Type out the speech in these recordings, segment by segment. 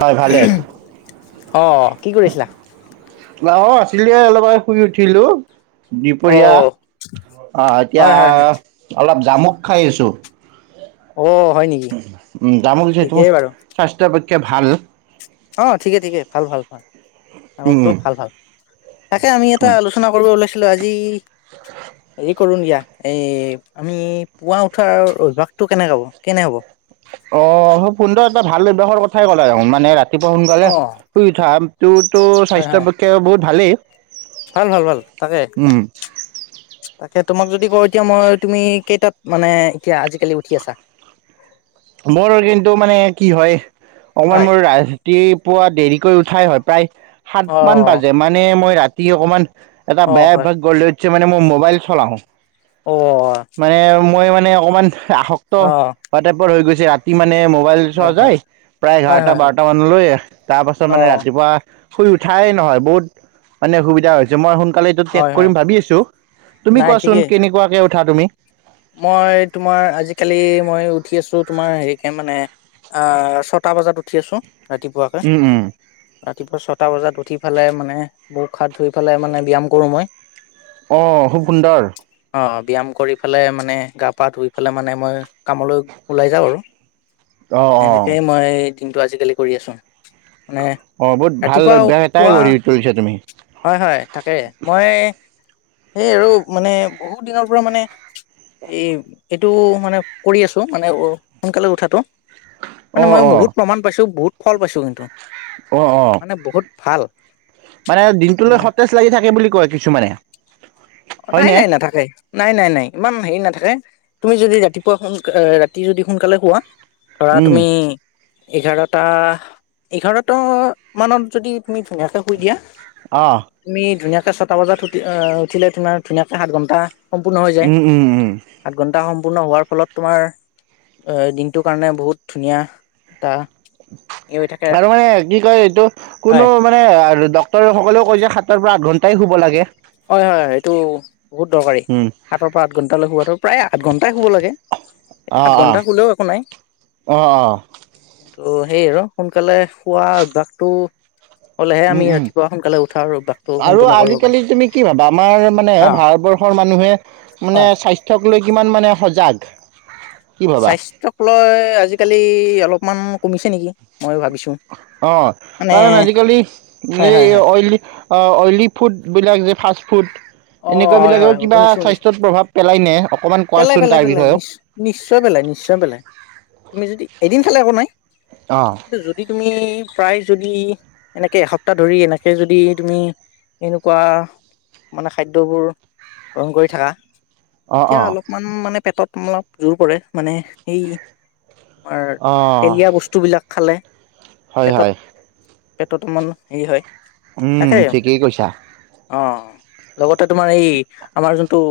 হয় ভালে অঁ কি কৰিছিলা ন আছিলে অলবাৰে শুই উঠিলো অ', দুপৰীয়া অ এতিয়া হয়, হয়, হয়, অলপ জামুক খাই আছোঁ অ হয় নেকি ঠিকেই বাৰু ক ভাল অ ঠিকে ঠিকে ভাল ভাল ভাল তমকতো উম ভাল ভাল তাকে আমি এটা উম আলোচনা কৰিব ওলাইছিলো আজি হেৰি কৰো ন দিয়া এই আমি পুৱা উঠাৰ অভ্যাসটো কেনেকুৱা হব কেনে হব অ খুব সুন্দৰ এটা ভাল অভ্যাসৰ কথাই ক'লে দেখোন মানে ৰাতি [unintelligible] ৰাতিপুৱা সোনকালে অ', শুই উঠা তটো তো হয়, স্বাস্থ্য হয়, পক্ষে বহুত ভালেই ভাল ভাল ভাল তাকে উম তাকে তোমাক যদি এতিয়া মই তুমি কেইটাত মানে এতিয়া আজিকালি উঠি আছা বৰৰ কিন্তু মানে কি হয় অকমান হয়, মোৰ ৰাইজ ৰাতিপুৱা দেৰিকৈ উঠাই হয় প্ৰায় সাত মান অ', বাজে মানে মই ৰাতি তি অকণমান এটা অ', বেয়া হয়, অভ্যাগ গলে মানে মই মোবাইল চলাওঁ অ', মানে মই মানে মানে অকণমান আসক্ত অ', বাা গৈছে ৰাতি ম মানে মোবাইল চোৱা হয়, হয়, যায় প্ৰায় হয়, এঘাৰটা হয়, হয়, বাৰটা মানলৈ তাৰ পাছত মানে অ', ৰাতিপুৱা শুই উঠাই নহয় বহুত মানে অসুবিধা হৈছে মই শু কাল এইটো তাগ হয়, হয়, কৰিম ভাবি আছো তুমি নাই কোৱাচোন ঠিকেই কেনেকুৱাকে উঠা তুমি মই তোমাৰ আজিকালি মই উঠি আছো তোমাৰ হেৰিকে মানে অ ছটা বজাত উ ঠিক আছ ৰাতিপুৱাকে, উম উম ৰাতিপুৱা ছটা বজাত। উঠি ফেলাই মানে, মুখ হাত ধুই পেলাই, মানে ব্যায়াম কৰো মই। অ' খুব সুন্দৰ। অ ব্যায়াম কৰি। ফালে মানে, গা পা ধুই পেলাই মানে মই। কামলৈ ওলাই যাওঁ আৰু। অ অ এনেকেই মই জিমটো আজিকালি কৰি আছো। [unintelligible] অ' বহুত ভাল ৰাতিপুৱা অভ্যাস এটাই গঢ়ি তুলিছা তুমি। থাকে, মই সেই আৰু মানে বহুত দিনৰ পৰা মানে। এ এইটো মানে কৰি আছো। মানে অ' সোনকালে উঠাটো। অ মানে মই অ বহুত প্ৰমাণ পাইছো। বহুত ফল পাইছোঁ কিন্তু। অ' অ' মানে বহুত ভাল মানে দিনটোলে সতেজ লাগি থাকে বুলি কয় কিছুমানে। অঁ' নাই হয়নে নাই নাথাকে। নাই, নাই, নাই ইমান হেৰি নাথাকে। তুমি যদি ৰাতিপুৱা সোন, ৰাতি যদি সোনকালে শোৱা। ধৰা উম তুমি এঘাৰটা, এঘাৰটা মানত যদি তুমি ধুনীয়াকে শুই দিয়া। অ তুমি ধুনীয়াকৈ। ছটা বজাত উঠি, অঁ উঠিলে। তোমাৰ ধুনীয়াকে সাত ঘণ্টা। সম্পূৰ্ণ হৈ যায়। উম উম উম সাত ঘন্টা সময়। সম্পূৰ্ণ হোৱাৰ ফলত তোমাৰ, এ দিনটোৰ কাৰণে বহুত ধুনীয়া। এটা ই হৈ থাকে আৰু মানে কি কয় এইটো হয় কোনো মানে ডক্তৰ সকলেও কৈছে সাতৰ পৰা আঠ ঘন্টা তাইও শুব লাগে। হয়, হয়, হয়, এইটো বহুত দৰকাৰী। উম। সাতৰ পৰা আঠ ঘন্টালৈ শুৱাটো। প্ৰায় আঠ ঘন্টাই শুব লাগে। কিন্তু অ', সাত অ', ঘন্টা শুলেও একো নাই অ', অ'। অঁ' সেই আৰু সোনকালে শুৱা অভ্যাসটো। হ'লেহে উম, আমি উম। ৰাতিপুৱা সোনকালে উঠাৰ আৰু অভ্যাসটো আৰু সম্পূৰ্ণ কৰিব পাৰিম। আজিকালি তুমি কি ভাবা? আমাৰ মানে অ', ভাৰতবৰ্ষৰ মানুহে মানে হয়। স্বাস্থ্যক। কলৈ, কিমান মানে সজাগ। কি ভাবা? স্বাস্থ্যক লৈ আজিকালি অলপ। অকনমান কমিছে নেকি। মই ভাবিছোঁ। অঁ' মানে কাৰণ আজিকালি হয়, হয়, এই' হয়। অইলি। অইলী ফুডবিলাক যে ফাষ্ট ফুড অঁ এনেকুৱা হয় বিলাকেও হয় হয় কিবা শুনিছো শুনিছো স্বাস্থ্যত প্ৰভাৱ পেলাই নে অকমান পেলাই কোৱাচোন পেলাই তাৰ পেলাই বিষয়েও। নি নিশ্চয় পেলাই নিশ্চয় পেলাই তুমি যদি এদিন খালে এককো নাই অ', এ যদি তুমি প্ৰায় যদি এনেকে এসপ্তাহ ধৰি এনেকে যদি তুমি এনেকুৱা মানে খাদ্যবোৰ ৰ্ৰহণ কৰি থকা অ', এতিয়া অ', অলপমান মানে পেটত অলপ জোৰ পৰে মানে এই তোমাৰ অ', তেলীয়া বস্তুবিলাক খালে হয় পেটত হয় পেটত অকণমান হেৰি হয় উম ঠিকেই কৈছা অঁ লগতে তোমাৰ এই আমাৰ যোনটো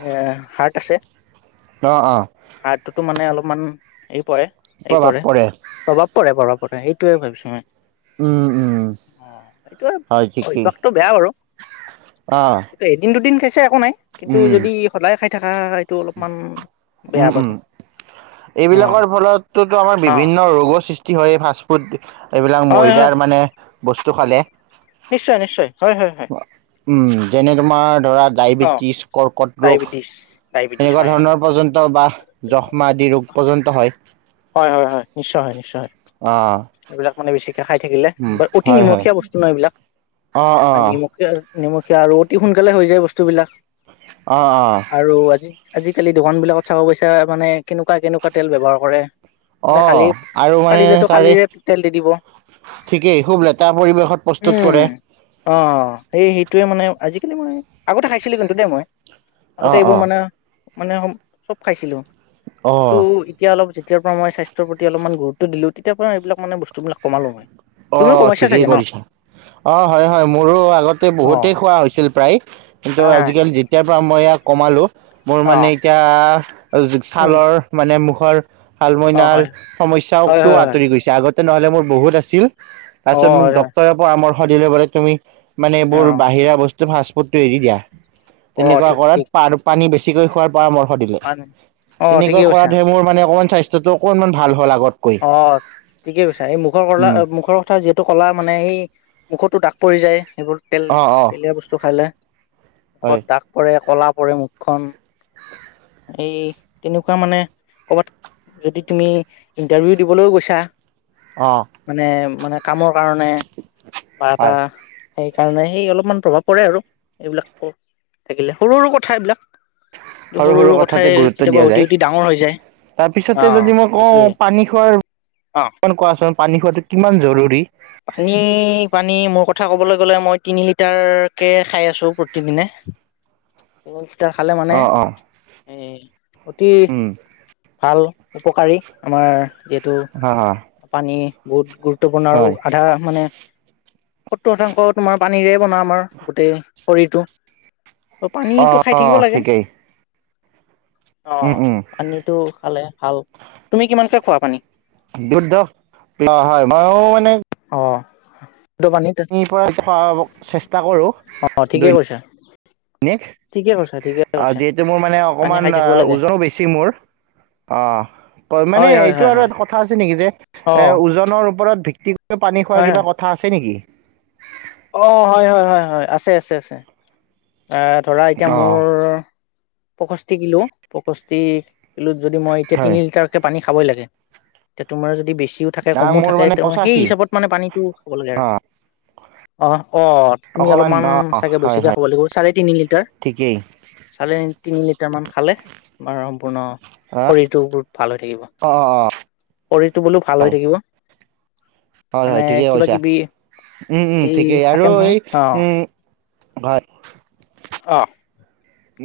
এ হাৰ্ট আছে অঁ অঁ তটো মানে অলপমান হেৰি পৰে এই পৰে প্ৰভাৱ পৰে প্ৰভাৱ ক সেইটোৱে ভাবিছো মই উম উম অ এইটোয়ে হয় অভ্যসটো বেয়া বাৰু অঁ কি দুদিন খাইছে একো নাই কিন্তু যদি সদায় খাই থকা এইটো অলপমান উম বেয়া উম বাৰু অ এইবিলাকৰ ফলতোতো আমাৰ অ বিভিন্ন ৰোগৰ সৃষ্টি কি হয় ফাষ্টফুড এইবিলাক হয় হয় ময়দাৰ মানে বস্তু খালে নিশ্চয় নিশ্চয় হয় হয় হয় উম যেনে তোমাৰ ডৰা অ ডায়বেটিচ ককট ৰূগ ডায়েবেটিছ ডায়েবেটিছ তেনেকুৱা হয় হয় ধৰণৰৰ [unintelligible] াহ যশ্মা আদি ৰোগ পৰ্যন্ত হয় উ হয় হয় হয় নিশ্চয় হয় নিশ্চয় হয় আহঁ এইবিলাক মানে [unintelligible] খাই থাকিলে ব অতি নিমখীয়া বস্তু নহয় এইবিলাক অ ম অ নিমখীয়া নিমখীয়া আৰু অতি সোনকালে হৈ যায় বস্তুবিলাক অ অ আৰু আজি আজিকালি দোকান বিলাকত চাব পইচা মানে কেনেকুৱা কেনেকুৱা তেল ব্যৱহাৰ কৰে অ মানে কালি আৰু মানে পাৰিলেতো তাৰে কালিৰে তেল দি দিব উম ঠিকেই খুব লেতেৰা পৰিৱেশত প্ৰস্তুত কৰে অ সেই সেইটোৱে মানে আজি খ মই আগতে খাইছিলো কিন্তু দেই মই অ আগতে এইবোৰ অ মানে মানে স চব খাইছিলো অ কিন্তু এতিয়া অলপ তেতিয়াৰ পৰা মই স্বাস্থ্যৰ প্ৰতি অলপ গুৰুত্ব দিলোঁ তেতিয়াৰ পৰা এইবিলাক মানে বস্তুবিলক কমালো মই অ তুমিও কমাইছা ঠিকেই চাগে ন কৰিছা অ হয় হয় মোৰো আগতে অ বহুতেই খোৱা হৈছিল প্ৰায় কিন্তু হয় হয় আজিকালি যেতিয়া তাৰ পৰা মই ইয়াক কমালোঁ মোৰ অ মানে এতিয়া উম ছালৰ মানে মুখ ঘ অ হয় হালমইনাৰ সমস্যা হয় হয় টো হয় আঁতৰি গৈছে আগতকৈও তেনেহ'লে মোৰ বহুত আছিল অ তাৰপিছত মোক হয় হয় ডক্তৰ ৰে পৰামৰ্শ অঁ' সদাই ৰ পৰা তুমি মানে অ এইবোৰ বাহিৰা বস্তু ফাষ্টপৰ্টটো এৰি দিয়া অ তেনেকুৱা ঠিক কৰাত ঠিক আৰু পানী বেছি ঠিক হৈ খোৱাৰ পৰামৰ্শ দিলে মানে অ তেনেকুৱা ঠিকেই কৈছা কৰাটোহে মোৰ মানে অকমান স্বাস্থ্য টো অকনমান ভাল হল আগত অঁ' ঠিকে কৈছা এই মুখৰ কলা উম, মুখৰ কথা যিহেতু ক'লা মানে সেই মুখতো দাগ পৰি যায় সেইবোৰ তেল অ' অ' তেলীয়া বস্তু খালে মুখত হয় দাগ পৰে কলা পৰে মুখখন এই তেনেকুৱা মানে কৰ'বাত যদি তুমি ইণ্টাৰভিউ দিবলৈও গৈছা অ' মানে মানে কামৰ কাৰণে বা এটা হয় সেই কাৰণে সেই অলপমান প্ৰভাৱ পৰে আৰু এইবিলাক থাকিলে সৰু সৰু কথা এইবিলাক সৰু সৰু কথাই কথাতে গুৰুত্ব কেতিয়াবা দিয়া অতি যায় অতি ডাঙৰ হৈ যায় অ তাৰপিছতে যদি মই সেইটোয়ে কওঁ পানী হৰ অ ক কোৱা চোন পানী খোৱাটো কিমান জৰুৰী পানী পানী মোৰ কথা ক'বলৈ গ'লে মই তিনি লিটাৰকে খাই আছো প্ৰতিদিনে অঁ' তেতিয়াৰ খালে মানে অ অ এ অতি উম ভাল উপকাৰী আমাৰ যিহেতু হা হা পানী বহুতু আপোনাৰ আৰু হয় আধা মানে সত্তৰ শতাংশ তোমাৰ পানীৰে বনা আমাৰ গোটেই শৰীৰটো অঁ' অ পানীটো খাই অ থাকিব লাগে ঠিকেই অ উম উম আনি। খালে ভাল তুমি কিমানকে খোৱা পানী। দুহ নহয় মইয়ো মানে। অঁহ। নিৰ পৰা চ চেষ্টা কৰোঁ অ ঠিকে দৈন। কৈছা ঠিকে কৈছা ঠিকে অঁ কৈছা যিহেতু মোৰ মানে পানী অকণমান খাই থাকিব লাগে ওজনো বেছি মোৰ অঁ মানে হয় হয় এইটো হয় আৰু হয় এটা কথা আছে নেকি যে। অ এ ওজনৰ ওপৰত। ভিত্তি। পানী খোৱাৰ হয় হয় কিবা কথা আছে নেকি। অ হয়, হয়, হয়, হয়, আছে, আছে, আছে। ধৰা এতিয়া অ মোৰ। পষষ্ঠি কিলো পষষ্ঠি কিলো। যদি মই এতি তি হয় লিটাৰকে পানী। খাবই লাগে এতিয়া তোমাৰ যদি বেছি। বেছিও থাকে কমো মোৰ থাকে মানে তেওঁ সেই পঁচাশী হিচাপত মানে পানীটো খাব লাগে আৰু। অ অ'হ। অ তুমি অকমান অলপমান অ চাগে হয় বেছিকে হয় খাব লাগিব চাৰে তিনি লিটাৰ ঠিকেই চাৰে। তিনি লিটাৰ মান খালে আমাৰ সম্পূৰ্ণ অ শৰীৰটো বহুত ভাল হৈ থাকিব অ অ অ শৰীৰটো বোলো ভাল হয় হৈ থাকিব। হয়, মানে হয় ঠিকেই কিবা কৈছা কিবি এই ঠিকেই থাকে আৰু নহয় এই অ হয়। অ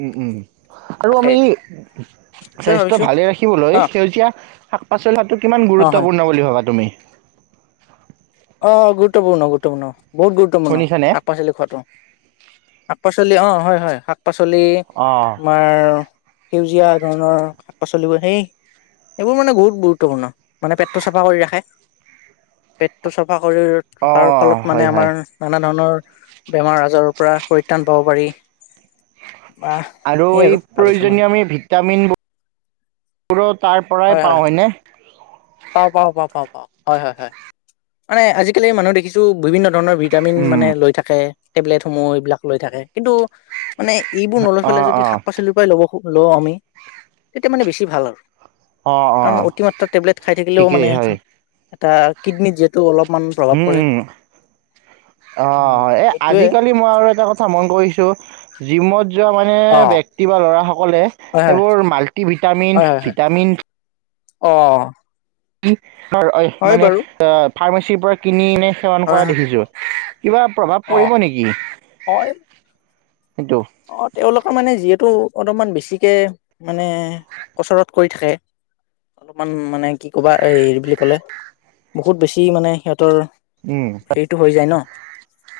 উম, উম। আৰু তাকে আমি সেইটোৱে স্বাস্থ্যৰ ভাবিছো ভালে ৰাখিবলৈ অ সেউজীয়া। শাক পাচলিাটো। কিমান অ হয় গুৰুত্বপূৰ্ণ বুলি ভাবা তুমি। অগুৰুত্বপূৰ্ণ গুৰুত্বপূৰ্ণ। বহুত গুৰুত্বপূৰ্ণ শুনিছানে শাক পাচলি খোৱাতটো। শাক পাচলি অ হয়, হয় শাক। শাক পাচলি অ আমাৰ। সেউজীয়া ধৰণৰ শাক পাচলিবোৰ সেই এইবোৰ মানে বহুত গুৰুত্বপূৰ্ণ মানে পেটটো চাফা কৰি ৰাখে পেট। তো চব। ৰা শৰীৰত অ ৰখাৰ ফলত মানে হয় আমাৰ হয় নানা ধৰণৰ। বেমাৰ আজাৰৰ পৰা পৰিত্ৰাণ পাব পাৰি। বা আৰু সেই এই ভাবিছো মই প্ৰয়োজনীয় আমি ভিটামিনবোৰবোৰো তাৰ পৰাই হয় হয় পাওঁ হয়নে পাওঁ পাওঁ পাওঁ পাওঁ পাওঁ হয় হয় হয় মানে আজিকালি মানুহ দেখিছো বিভিন্ন ধৰণৰ ভিটামিন উম মানে লৈ থাকে টেবলেট সমূহ এইবিলাক লৈ থাকে কিন্তু মানে এইবোৰ নলৈ অ ফালে যদি অ শাক পাচলিৰ পৰাই ল'ব খুব ল' আমি তেতিয়া মানে বেছি ভাল আৰু অ অ কাৰণ অতিমাত্ৰ টেবলেটত খাই থাকিলেও মানে ঠিকেই হয় এটা কিডনী যিহেতু অলপ উম উম উম অঁ এই সেইটোয়ে আজিকালি মই আৰু এটা কথা মন কৰিছো জিমত যোৱা মানে অ ব্যক্তি বা ল'ৰাসকলে হয় হয় এইবোৰ মাল্টি ভিটামিন ভিটামিন অঁ কি অঁ মানে অঁ ফাৰ্মেচীৰ পৰা কিনি এনে সেৱন হয় কৰা হয় দেখিছো কিবা প্ৰভাৱ অ পৰিব নেকি সেইটো? অঁ তেওঁলোকৰ মানে যিহেতু সিটো অলপমান বেছিকে মানে কচৰত কৰি থাকে অলপমান মানে কি ক'বা হেৰি বুলি ক'লে বহুত বেছি মানে সিহঁত ৰ উম, হেৰিতটো হৈ যায় ন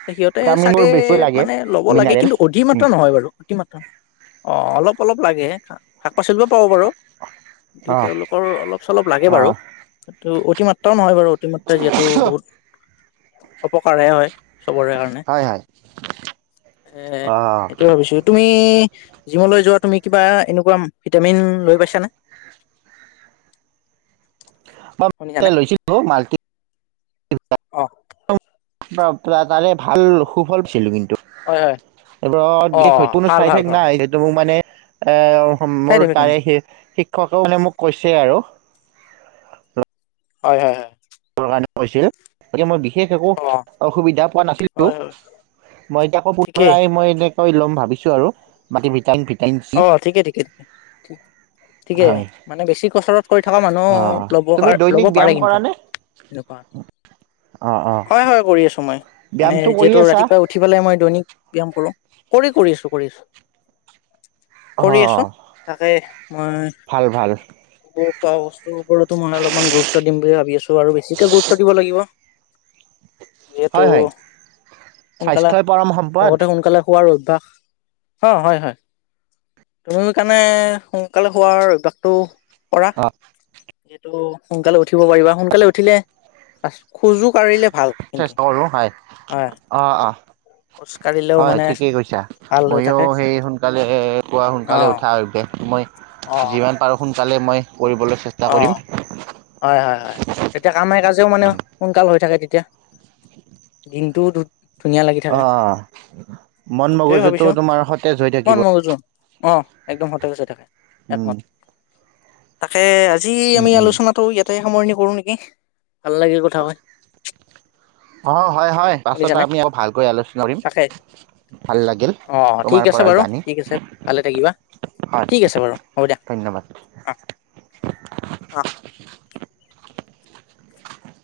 সিহঁতে ভিটামিনবোৰ চাগে বেছি লাগে মানে ল'ব লাগে মিনাৰেল কিন্তু অধিক মাত্ৰ উম, হয় বাৰু অঁ অঁ অলপ অলপ লাগে পাচলিব পাব বাৰু কিন্তু অ', তেওঁলোকৰ অলপ চলপ লাগে বাৰু অ', অতি মাত্ৰ নহয় বাৰু অতিমাত্ৰা যিহেতু বহুত অপকাৰে হয় চবৰে কাৰণে হয়, হয়, এ অ', এইটো ভাবিছো তুমি জিমলৈ যোৱা তুমি কিবা এনেকুৱা ভিটামিন লৈ পাইছানে লৈছিলো মাল্টি অঁহ অ তাৰে ভাল সুফল পাইছিলো কিন্তু হয় হয় এইবোৰত অ বিশেষকৈ কোনো ভাল ভাল চাইতএফেক্ট ভাল নাই সেইটো মোক মানে এ অ চাই মোৰ দিবি কিনে তাৰে সে সেই লগতোয়ে মোক কৈছে আৰু হয় হয় হয় জবৰ কাৰণে কৈছিল গতিকে মই বিশেষ বিশেষ একো অ অসুবিধা পোৱা নাছিলোঁ হয় হয় মই এতিয়া আকৌ ঠিকেই পুনৰাই মই এনে হয় ল'ম ভাবিছো আৰু মাটি বিকা নেকি অ ঠিকে ঠিকে ঠিকে ঠিকে হয় মানে বেছি কচৰত কৰি থকা মানুহ অ লব তুমি কাৰ ল'ব দৈনিক পাৰে ব্যায়াম কিন্তু কৰা নে এনেকোৱা অ অ হয় হয় কৰি আছো মই মানে ব্যায়ামটো কৰি যিহেতু আছা ৰাতিপুৱাই উঠি পেলাই মই দৈনিক ব্যায়াম কৰো কৰি কৰি আছো কৰি আছো অ কৰি আছো তাকে মই ভাল ভাল এইবোৰ খোৱা বস্তুৰ ওপৰতো মই অলপমান গুৰুত্ব দিম বুলি ভাবি আছো ত আৰু বেছিকে গুৰুত্ব দিব লাগিব যিহেতু হয় হয় সোনকালে স্বাস্থ্যই পৰম সম্পদ লগতে সোনকালে শুৱাৰো তাখ অ হয় হয় তুমি সেইকাৰণে সোনকালে হোৱাৰ অভ্যাসটো কৰা অ যিহেতু ত সোনকালে উঠিব পাৰিবা সোনকালে উঠিলে খোজো কাঢ়িলে ভাল কিন্তু চেষ্টা কৰো হয় হয় অ অ খোজ কাঢ়িলেও হয় মানে ঠিকেই কৈছা ভাল হৈ ময়ো থাকে। সেই সোনকালে পুৱা অ', সোনকালে উঠাৰ অভ্যাস মই অ', যিমান পাৰো সোনকালে মই কৰিবলৈ চেষ্টা অ কৰিম। হয় হয় হয় তেতিয়া কামে কাজে একদম মানে সোনকাল হৈ থাকে তেতিয়া দিনটো অ মন এইটোয়ে ভাবিছো মগজুটো তোমাৰ সতেজ হৈ মন থাকিব মগজু অ একদম সতেজ হৈ থাকে উম, একমাত্ৰ তাকে এ আজি উম, আমি উম, আলোচনাটো ইয়াতে সামৰণি কৰো নেকি ভাল লাগিল কথা হয় অ হয় হয় পাছত আমি আকৌ ভালকৈ আলোচনা কৰিম তাকে ভাল লাগিল অ', ঠিক তোমাৰ আছে পৰা বাৰু জানি ঠিক আছে ভালে থাকিবা হয় ঠিক আছে ধন্যবাদ অহ